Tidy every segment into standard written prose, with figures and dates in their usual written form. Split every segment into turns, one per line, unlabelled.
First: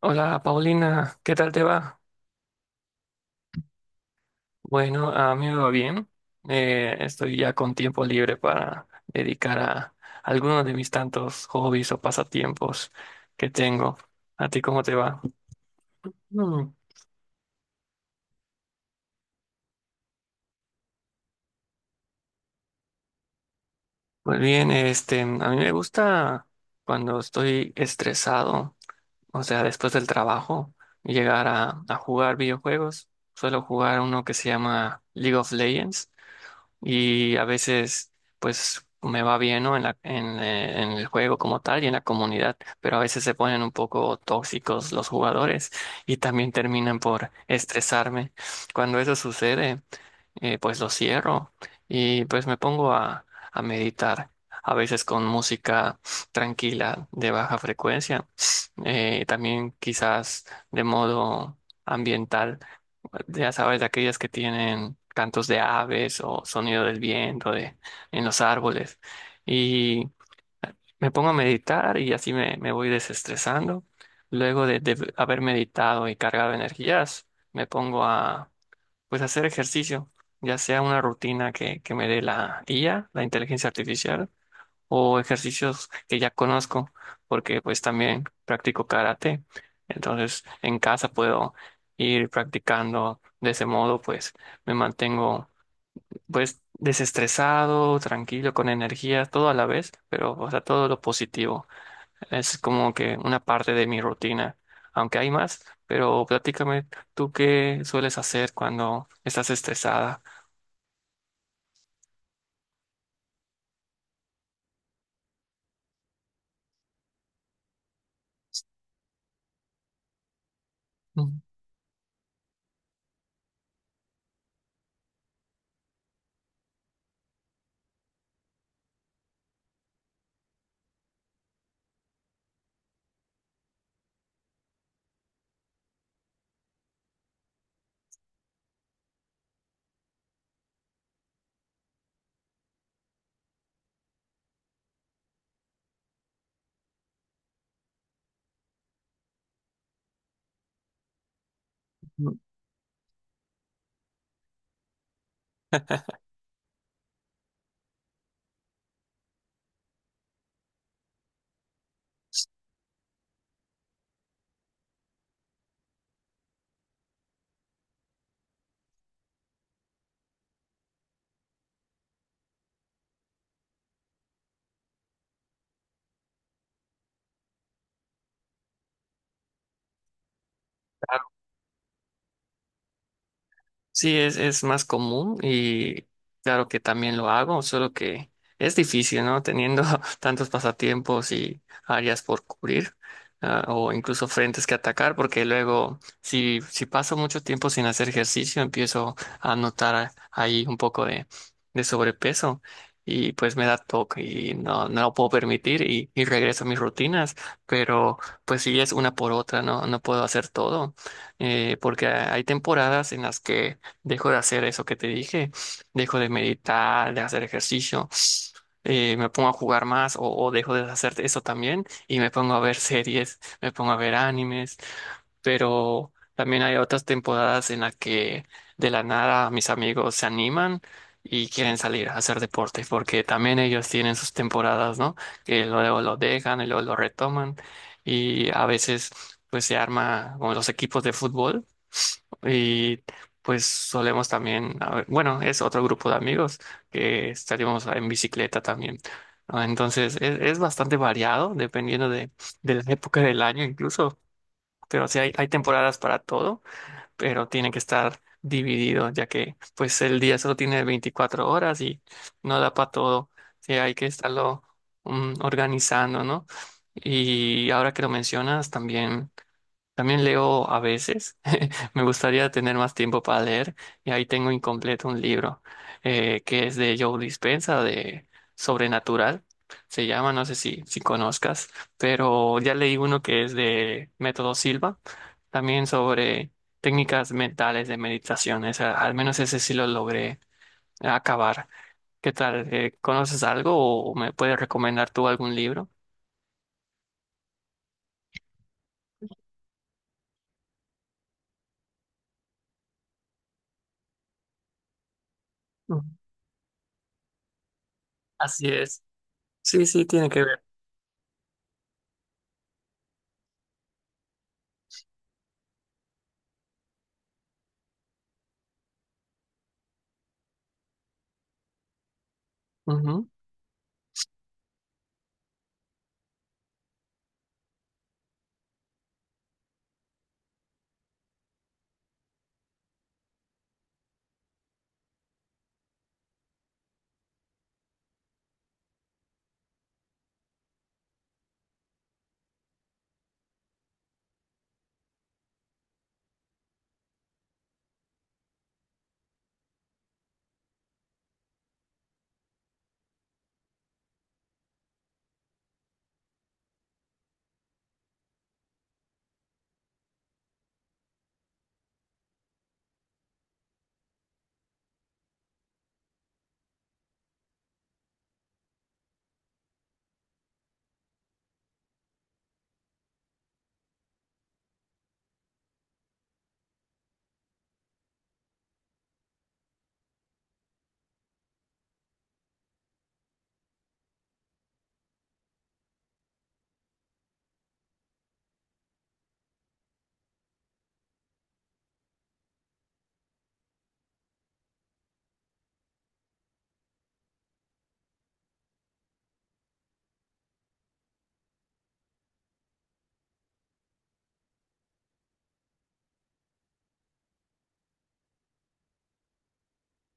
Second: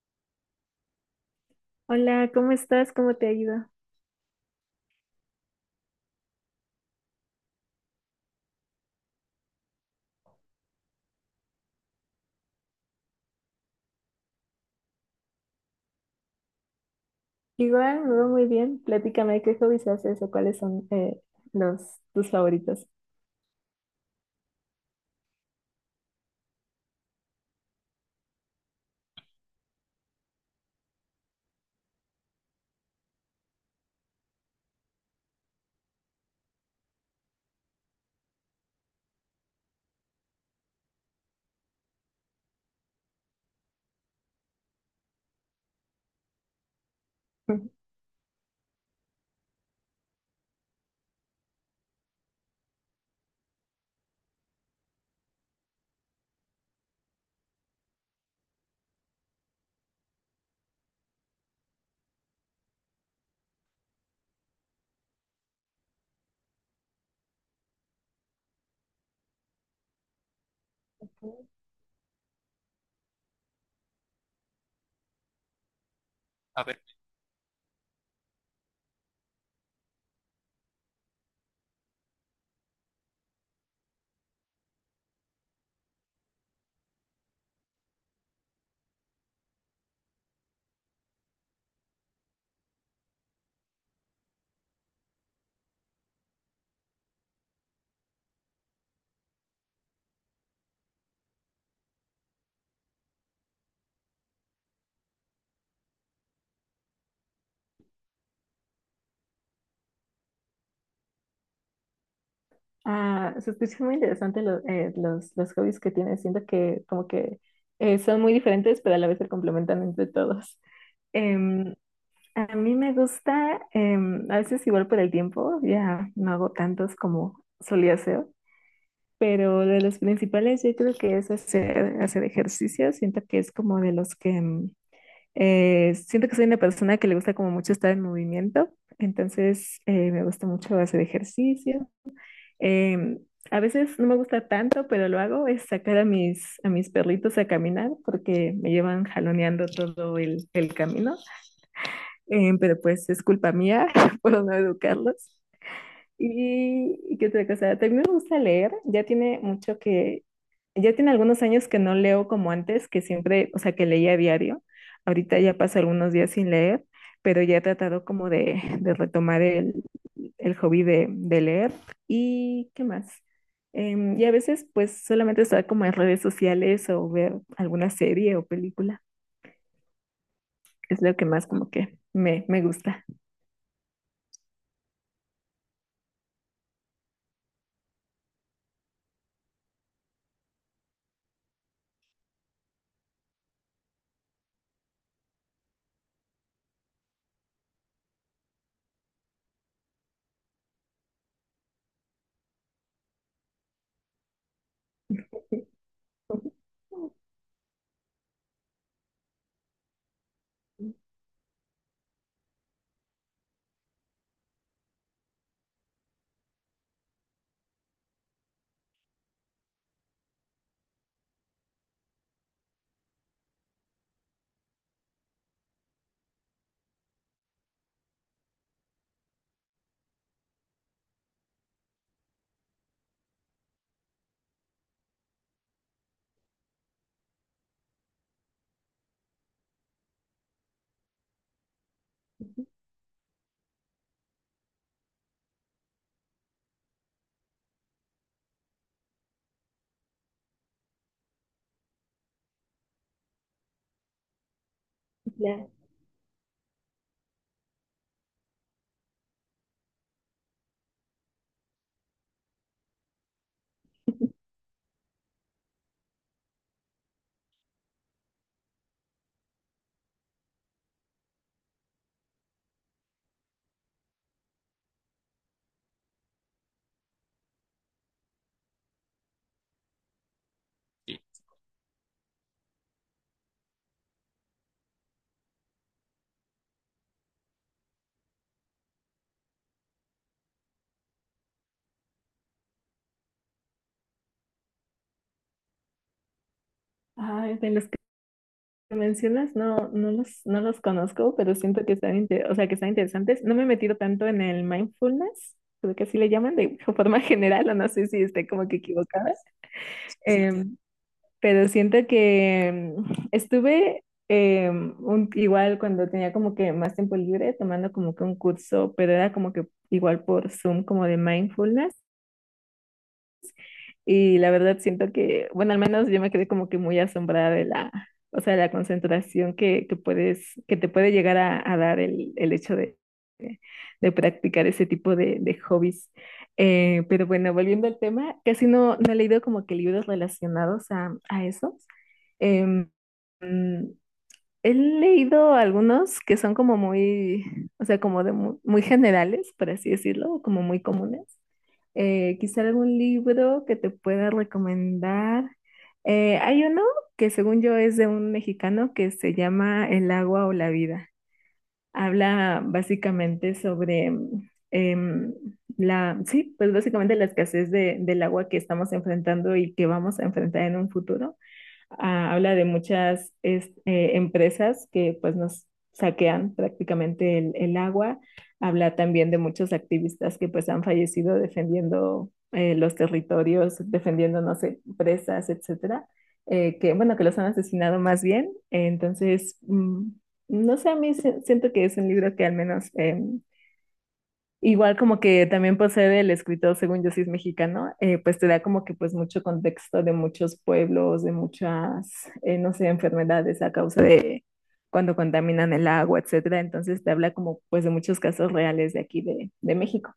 Hola Paulina, ¿qué tal te va?
Hola, ¿cómo estás? ¿Cómo te ha ido?
Bueno, a mí me va bien. Estoy ya con tiempo libre para dedicar a algunos de mis tantos hobbies o pasatiempos que tengo. ¿A ti cómo te va? Mm,
Igual, me va muy bien. Platícame qué hobbies haces o cuáles son los tus favoritos.
pues bien, este, a mí me gusta cuando estoy estresado, o sea, después del trabajo, llegar a jugar videojuegos. Suelo jugar uno que se llama League of Legends. Y a veces pues me va bien, ¿no? En el juego como tal y en la comunidad, pero a veces se ponen un poco tóxicos los jugadores y también terminan por estresarme. Cuando eso sucede, pues lo cierro y pues me pongo a meditar. A veces con música tranquila de baja frecuencia, también quizás de modo ambiental, ya sabes, de aquellas que tienen cantos de aves o sonido del viento de, en los árboles. Y me pongo a meditar y así me voy desestresando. Luego de haber meditado y cargado energías, me pongo a pues hacer ejercicio, ya sea una rutina que me dé la IA, la inteligencia artificial, o ejercicios que ya conozco, porque pues también practico karate. Entonces, en casa puedo ir practicando de ese modo, pues me mantengo pues desestresado, tranquilo, con energía, todo a la vez, pero o sea, todo lo positivo. Es como que una parte de mi rutina, aunque hay más, pero platícame, ¿tú qué sueles hacer cuando estás estresada?
Ah, se escucha muy interesante los hobbies que tienes. Siento que como que son muy diferentes, pero a la vez se complementan entre todos. Em, a mí me gusta, a veces igual por el tiempo, ya no hago tantos como solía hacer, pero de los principales yo creo que es hacer ejercicio. Siento que es como de los que. Siento que soy una persona que le gusta como mucho estar en movimiento, entonces me gusta mucho hacer ejercicio. Em, a veces no me gusta tanto, pero lo hago, es sacar a a mis perritos a caminar porque me llevan jaloneando todo el camino.
Mm.
Pero pues es culpa mía por no educarlos. ¿Y qué otra cosa? También me gusta leer, ya tiene mucho ya tiene algunos años que no leo como antes, que siempre, o sea, que leía a diario. Ahorita ya paso algunos días sin leer, pero ya he tratado como de retomar el hobby de leer. ¿Y qué más? Y a veces, pues, solamente estar como en redes sociales o ver alguna serie o película. Es lo que más como que me gusta.
Sí, es más común y claro que también lo hago, solo que es difícil, ¿no? Teniendo tantos pasatiempos y áreas por cubrir, ah, o incluso frentes que atacar, porque luego si paso mucho tiempo sin hacer ejercicio, empiezo a notar ahí un poco de sobrepeso y pues me da toque y no, no lo puedo permitir y regreso a mis rutinas, pero pues sí es una por otra, ¿no? No puedo hacer todo, porque hay temporadas en las que dejo de hacer eso que te dije, dejo de meditar, de hacer ejercicio, me pongo a jugar más o dejo de hacer eso también y me pongo a ver series, me pongo a ver animes, pero también hay otras temporadas en las que de la nada mis amigos se animan. Y quieren salir a hacer deporte, porque también ellos tienen sus temporadas, ¿no? Que luego lo dejan y luego lo retoman. Y a veces, pues se arma como los equipos de fútbol. Y pues solemos también, a ver, bueno, es otro grupo de amigos que estaríamos en bicicleta también. Ah, entonces, es bastante variado dependiendo de la época del año incluso. Pero sí hay
Ya.
temporadas para todo, pero tiene que estar dividido, ya que pues el día solo tiene 24 horas y no da para todo. Sí, hay que estarlo mm, organizando, ¿no? Y ahora que lo mencionas, también leo a veces. Me gustaría tener más tiempo para leer y ahí tengo incompleto un libro, que es de Joe Dispenza, de Sobrenatural. Se llama, no sé si, si conozcas, pero ya leí uno que es de Método Silva, también sobre técnicas mentales de meditación. Esa- al menos ese sí lo logré acabar. ¿Qué tal? ¿Conoces algo o me puedes recomendar tú algún libro?
Ay, de los que mencionas no, no los conozco, pero siento que están, o sea, que están interesantes. No me he metido tanto en el mindfulness, creo
Ujú.
que así le llaman de forma general, o no sé si esté
Así
como que
es.
equivocada. Sí.
Sí, sí, tiene que
Claro. Pero siento que estuve igual cuando tenía como que más tiempo libre tomando como que un curso, pero era como que igual por Zoom como de mindfulness.
ver.
Y la verdad siento que, bueno, al menos yo me quedé como que muy asombrada de o sea, la concentración que puedes, que te puede llegar a dar el hecho de, de practicar ese tipo de hobbies. Pero bueno, volviendo al tema, casi no he leído como que libros relacionados a esos. Em, He leído algunos que son como muy, o sea, como de muy generales, por así decirlo, o como muy comunes. Quizá algún libro que te pueda recomendar. Hay uno que según yo es de un mexicano que se llama El agua o la vida. Habla básicamente sobre sí, pues básicamente la escasez del agua que estamos enfrentando y que vamos a enfrentar en un futuro. Habla de muchas empresas que pues nos saquean prácticamente el agua, habla también de muchos activistas que pues han fallecido defendiendo los territorios, defendiendo, no sé, presas, etcétera, que bueno, que los han asesinado más bien, entonces, no sé, a mí siento que es un libro que al menos. Igual como que también posee el escritor, según yo sí es mexicano, pues te da como que pues mucho contexto de muchos pueblos, de muchas, no sé, enfermedades a causa de cuando contaminan el agua, etcétera. Entonces te habla como pues de muchos casos reales de aquí de México.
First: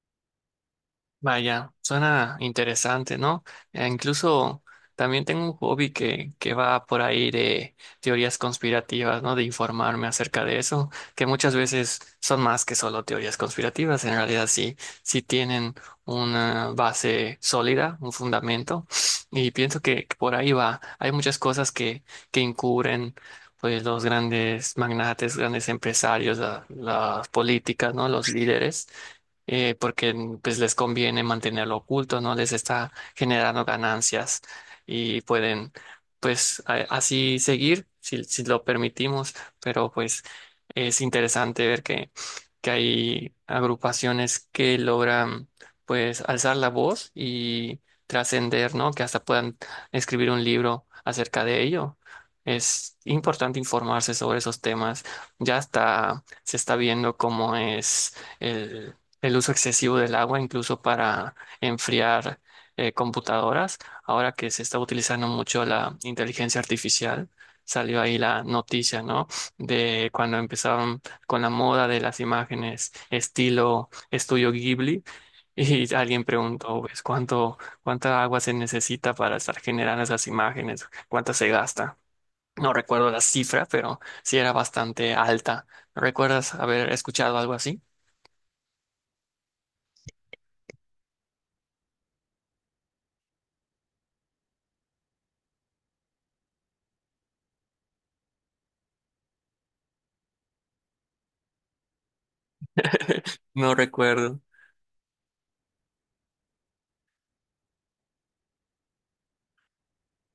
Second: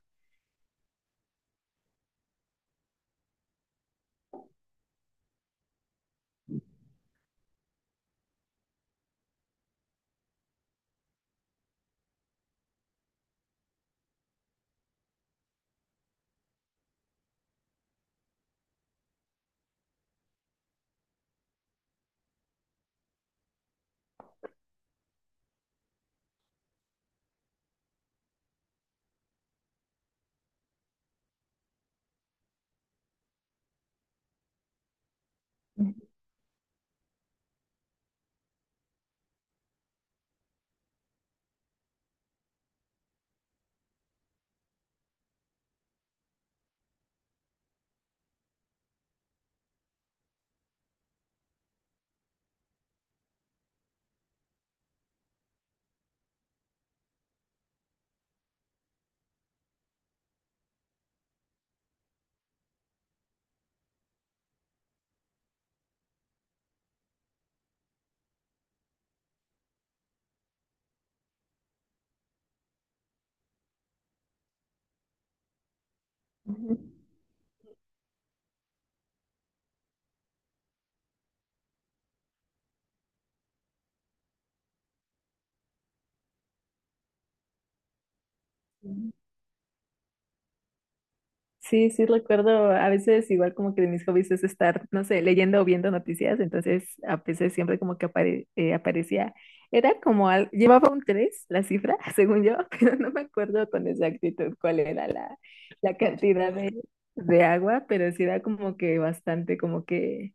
Vaya, suena interesante, ¿no? Incluso también tengo un hobby que va por ahí de teorías conspirativas, ¿no? De informarme acerca de eso, que muchas veces son más que solo teorías conspirativas, en realidad sí, sí tienen una base sólida, un fundamento, y pienso que por ahí va. Hay muchas cosas que encubren. Pues los grandes magnates, grandes empresarios, la- las políticas, ¿no? Los líderes, porque pues les conviene mantenerlo oculto, no les está generando ganancias y pueden pues así seguir si, si lo permitimos, pero pues es interesante ver que hay agrupaciones que logran pues alzar la voz y trascender, ¿no? Que hasta puedan escribir un libro acerca de ello. Es importante informarse sobre esos temas. Ya está, se está viendo cómo es el el uso excesivo del agua, incluso para enfriar computadoras. Ahora que se está utilizando mucho la inteligencia artificial, salió ahí la noticia, ¿no? De cuando empezaron con la moda de las imágenes estilo estudio Ghibli. Y alguien
Ujú.
preguntó, pues, ¿cuánto, cuánta agua se necesita para estar generando esas imágenes? ¿Cuánta se gasta? No recuerdo la cifra, pero sí era bastante alta. ¿Recuerdas haber escuchado algo así?
Sí, sí recuerdo, a veces igual como que de mis hobbies es estar, no sé, leyendo o viendo noticias, entonces a veces siempre como que aparecía, era como, llevaba un 3 la cifra, según yo, pero no me acuerdo
No
con
recuerdo.
exactitud cuál era la cantidad de agua, pero sí era como que bastante, como que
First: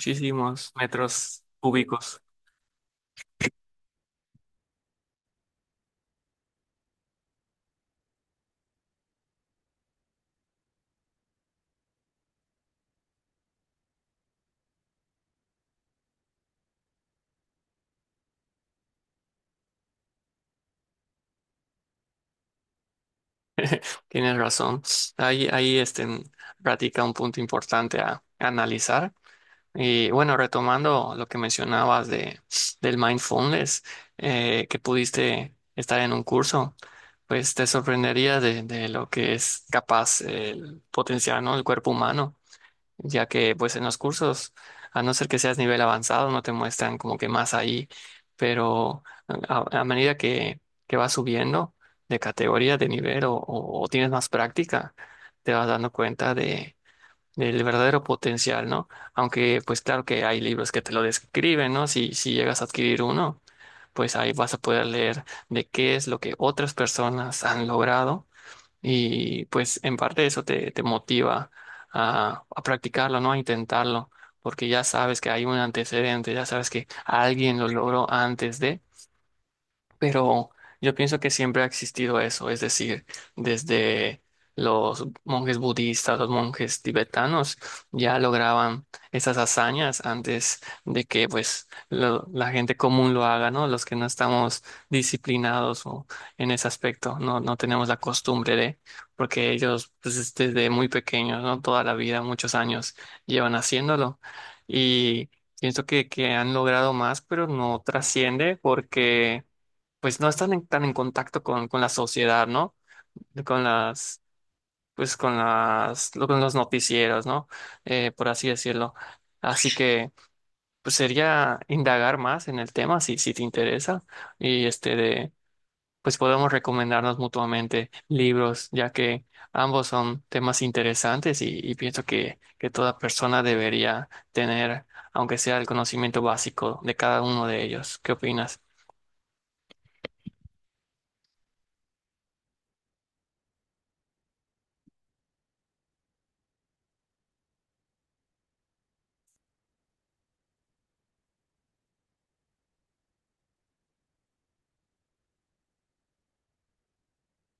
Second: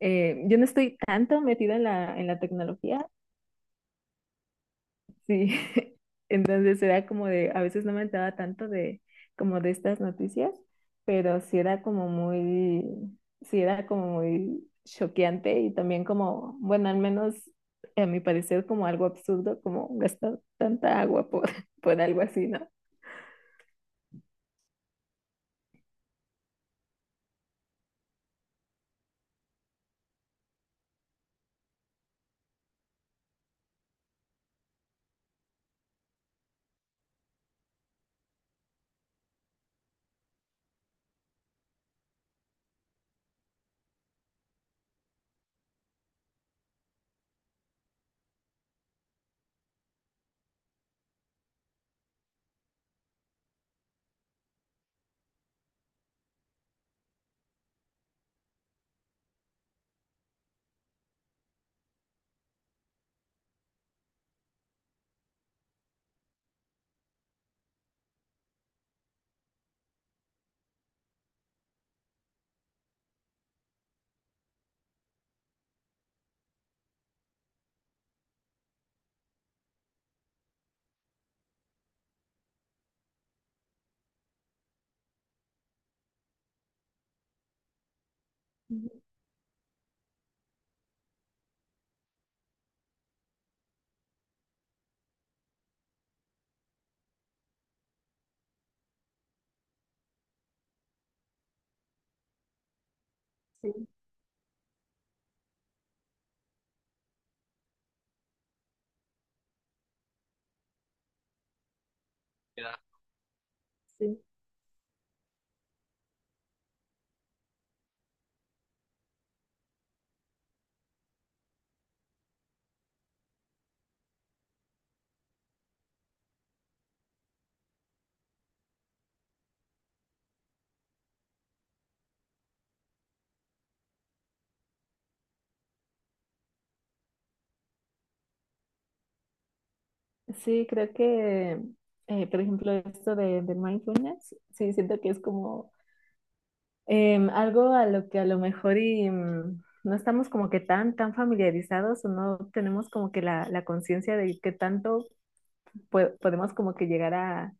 yo no estoy tanto
metros
metida en
cúbicos,
en la tecnología. Sí. Entonces era como de, a veces no me enteraba tanto de como de estas noticias, pero sí era como muy, sí era como muy choqueante y también como, bueno, al menos a mi parecer como algo absurdo, como gastar tanta agua por, por algo así, ¿no?
tienes razón. Ahí, ahí este, radica un punto importante a analizar. Y bueno, retomando lo que mencionabas de, del mindfulness, que pudiste estar en un curso, pues te sorprendería de lo que es capaz el potenciar, ¿no?, el cuerpo humano. Ya que pues en los cursos, a no ser que seas nivel avanzado, no te muestran como que más ahí, pero a medida que vas subiendo de categoría, de nivel o tienes más práctica, te vas dando cuenta de, del verdadero potencial, ¿no? Aunque pues claro que hay libros que te lo describen, ¿no? Si, si llegas a adquirir uno, pues ahí vas a poder leer de qué es lo que otras personas han logrado y pues en parte eso te motiva a practicarlo, ¿no? A intentarlo, porque ya sabes que hay un antecedente, ya sabes que alguien lo logró antes de... Pero yo pienso que siempre ha existido eso, es decir, desde los monjes budistas, los monjes tibetanos ya lograban
Ujú.
esas hazañas antes de que pues lo- la gente común lo haga, ¿no? Los que no estamos disciplinados o en ese aspecto, no, no tenemos la costumbre de, porque ellos pues es desde muy pequeños, ¿no? Toda la vida, muchos años llevan
Sí,
haciéndolo y pienso que han logrado más, pero no trasciende porque pues no están en- tan en contacto con la sociedad, ¿no? Con las,
sí.
pues con las, lo- con los noticieros, ¿no? Por así decirlo. Así que, pues sería indagar más en el tema si, si te interesa y este de, pues podemos recomendarnos mutuamente libros, ya que ambos son temas interesantes y pienso que toda persona debería tener, aunque sea el conocimiento básico de cada uno de ellos. ¿Qué opinas?
Sí, creo que, por ejemplo, esto del mindfulness, sí, siento que es como… algo a lo que a lo mejor no estamos como que tan familiarizados o no tenemos como que la conciencia de qué tanto podemos como que llegar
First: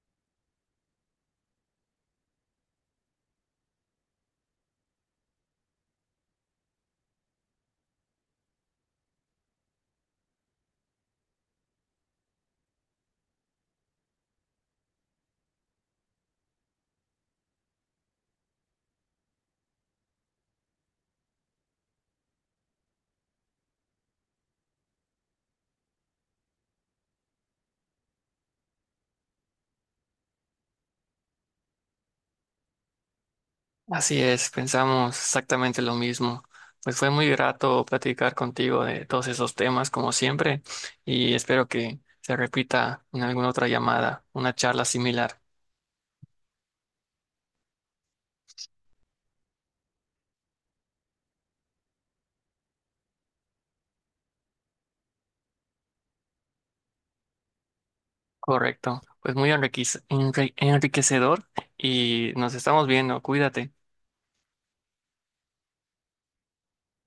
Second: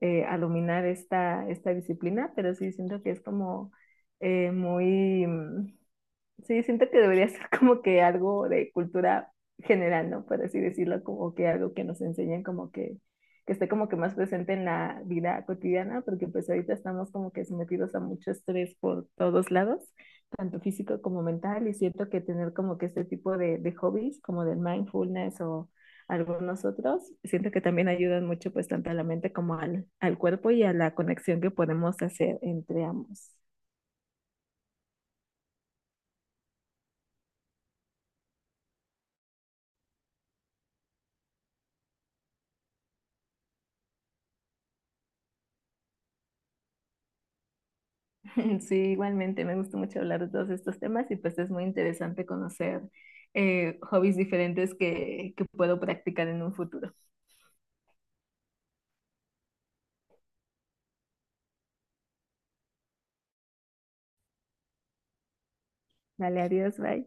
a dominar esta disciplina, pero sí siento que es como eh, muy, mm, sí, siento que debería ser como que algo de cultura general, ¿no? Por así decirlo, como que algo que nos enseñen como que esté como que más presente en la vida cotidiana, porque pues ahorita estamos como que sometidos a mucho estrés por todos lados, tanto físico como mental, y siento que tener como que este tipo de hobbies, como del mindfulness o algunos otros, siento que también ayudan mucho pues tanto a la mente como al cuerpo y a la conexión que podemos hacer entre ambos.
Así es, pensamos exactamente lo mismo. Pues fue muy grato platicar contigo de todos esos temas, como siempre, y espero que se repita en alguna otra llamada, una charla similar.
Sí, igualmente, me gusta mucho hablar de todos estos temas y pues es muy interesante conocer hobbies diferentes que puedo practicar en un futuro.
Correcto. Pues muy enriquec- enri- enriquecedor y nos estamos viendo. Cuídate.
Vale, adiós, bye.